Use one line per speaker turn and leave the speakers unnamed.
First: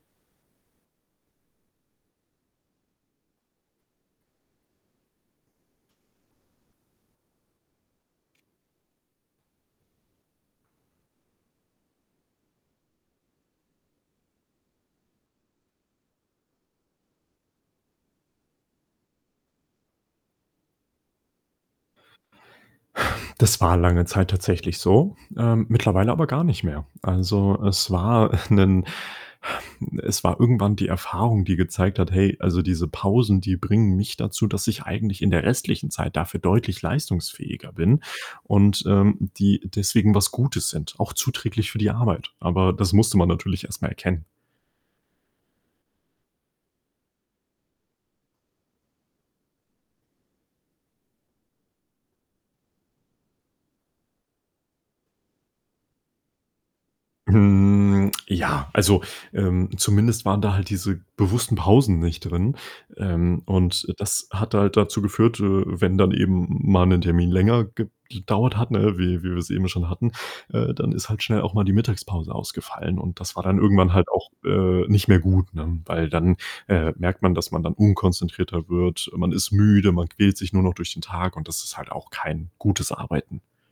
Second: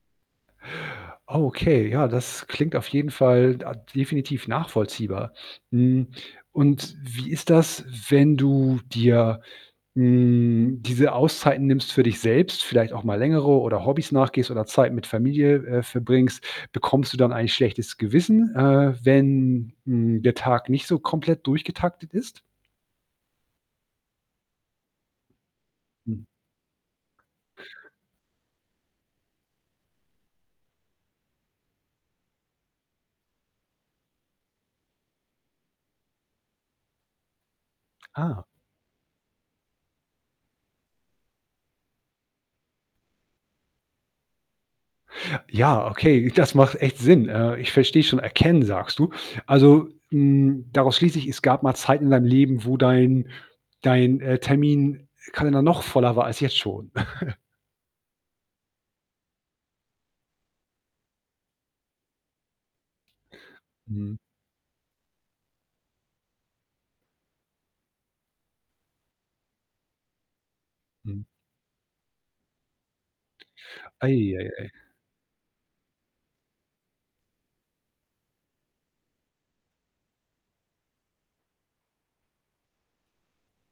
Okay, ja, das klingt auf jeden Fall da definitiv nachvollziehbar. Hm, und wie ist das, wenn du dir, hm, diese Auszeiten nimmst für dich selbst, vielleicht auch mal längere oder Hobbys nachgehst oder Zeit mit Familie, äh, verbringst, bekommst du dann ein schlechtes Gewissen, äh, wenn n der Tag nicht so komplett durchgetaktet ist?
Das war lange Zeit tatsächlich so, äh, mittlerweile
Hm.
aber gar nicht mehr. Also, es war 'nen es war irgendwann die Erfahrung, die gezeigt hat: „Hey, also, diese Pausen, die bringen mich dazu, dass ich eigentlich in der restlichen Zeit dafür deutlich leistungsfähiger bin.“
Ah.
und, ähm, die deswegen was Gutes sind, auch zuträglich für die Arbeit. Aber das musste man natürlich erstmal erkennen.
Ja, okay, das macht echt Sinn. Äh, ich verstehe schon, erkennen sagst du. Also, hm, daraus schließe ich, es gab mal Zeiten in deinem Leben, wo dein dein, äh, Terminkalender leider noch voller war als jetzt schon.
Hm, ja, also, ähm, zumindest waren da halt diese bewussten Pausen nicht drin. Ähm, und
Mhm.
das hat halt dazu geführt, äh, wenn dann eben mal 'nen Termin länger gedauert hat, ne, wie wie wir's eben schon hatten, äh, dann ist halt
Mhm.
schnell auch mal die Mittagspause ausgefallen und das war dann irgendwann halt auch,
Ei, e, ei.
äh, nicht mehr gut, ne, weil dann, äh, merkt man, dass man dann unkonzentrierter wird. Man ist müde, man quält sich nur noch durch den Tag und das ist halt auch kein gutes Arbeiten.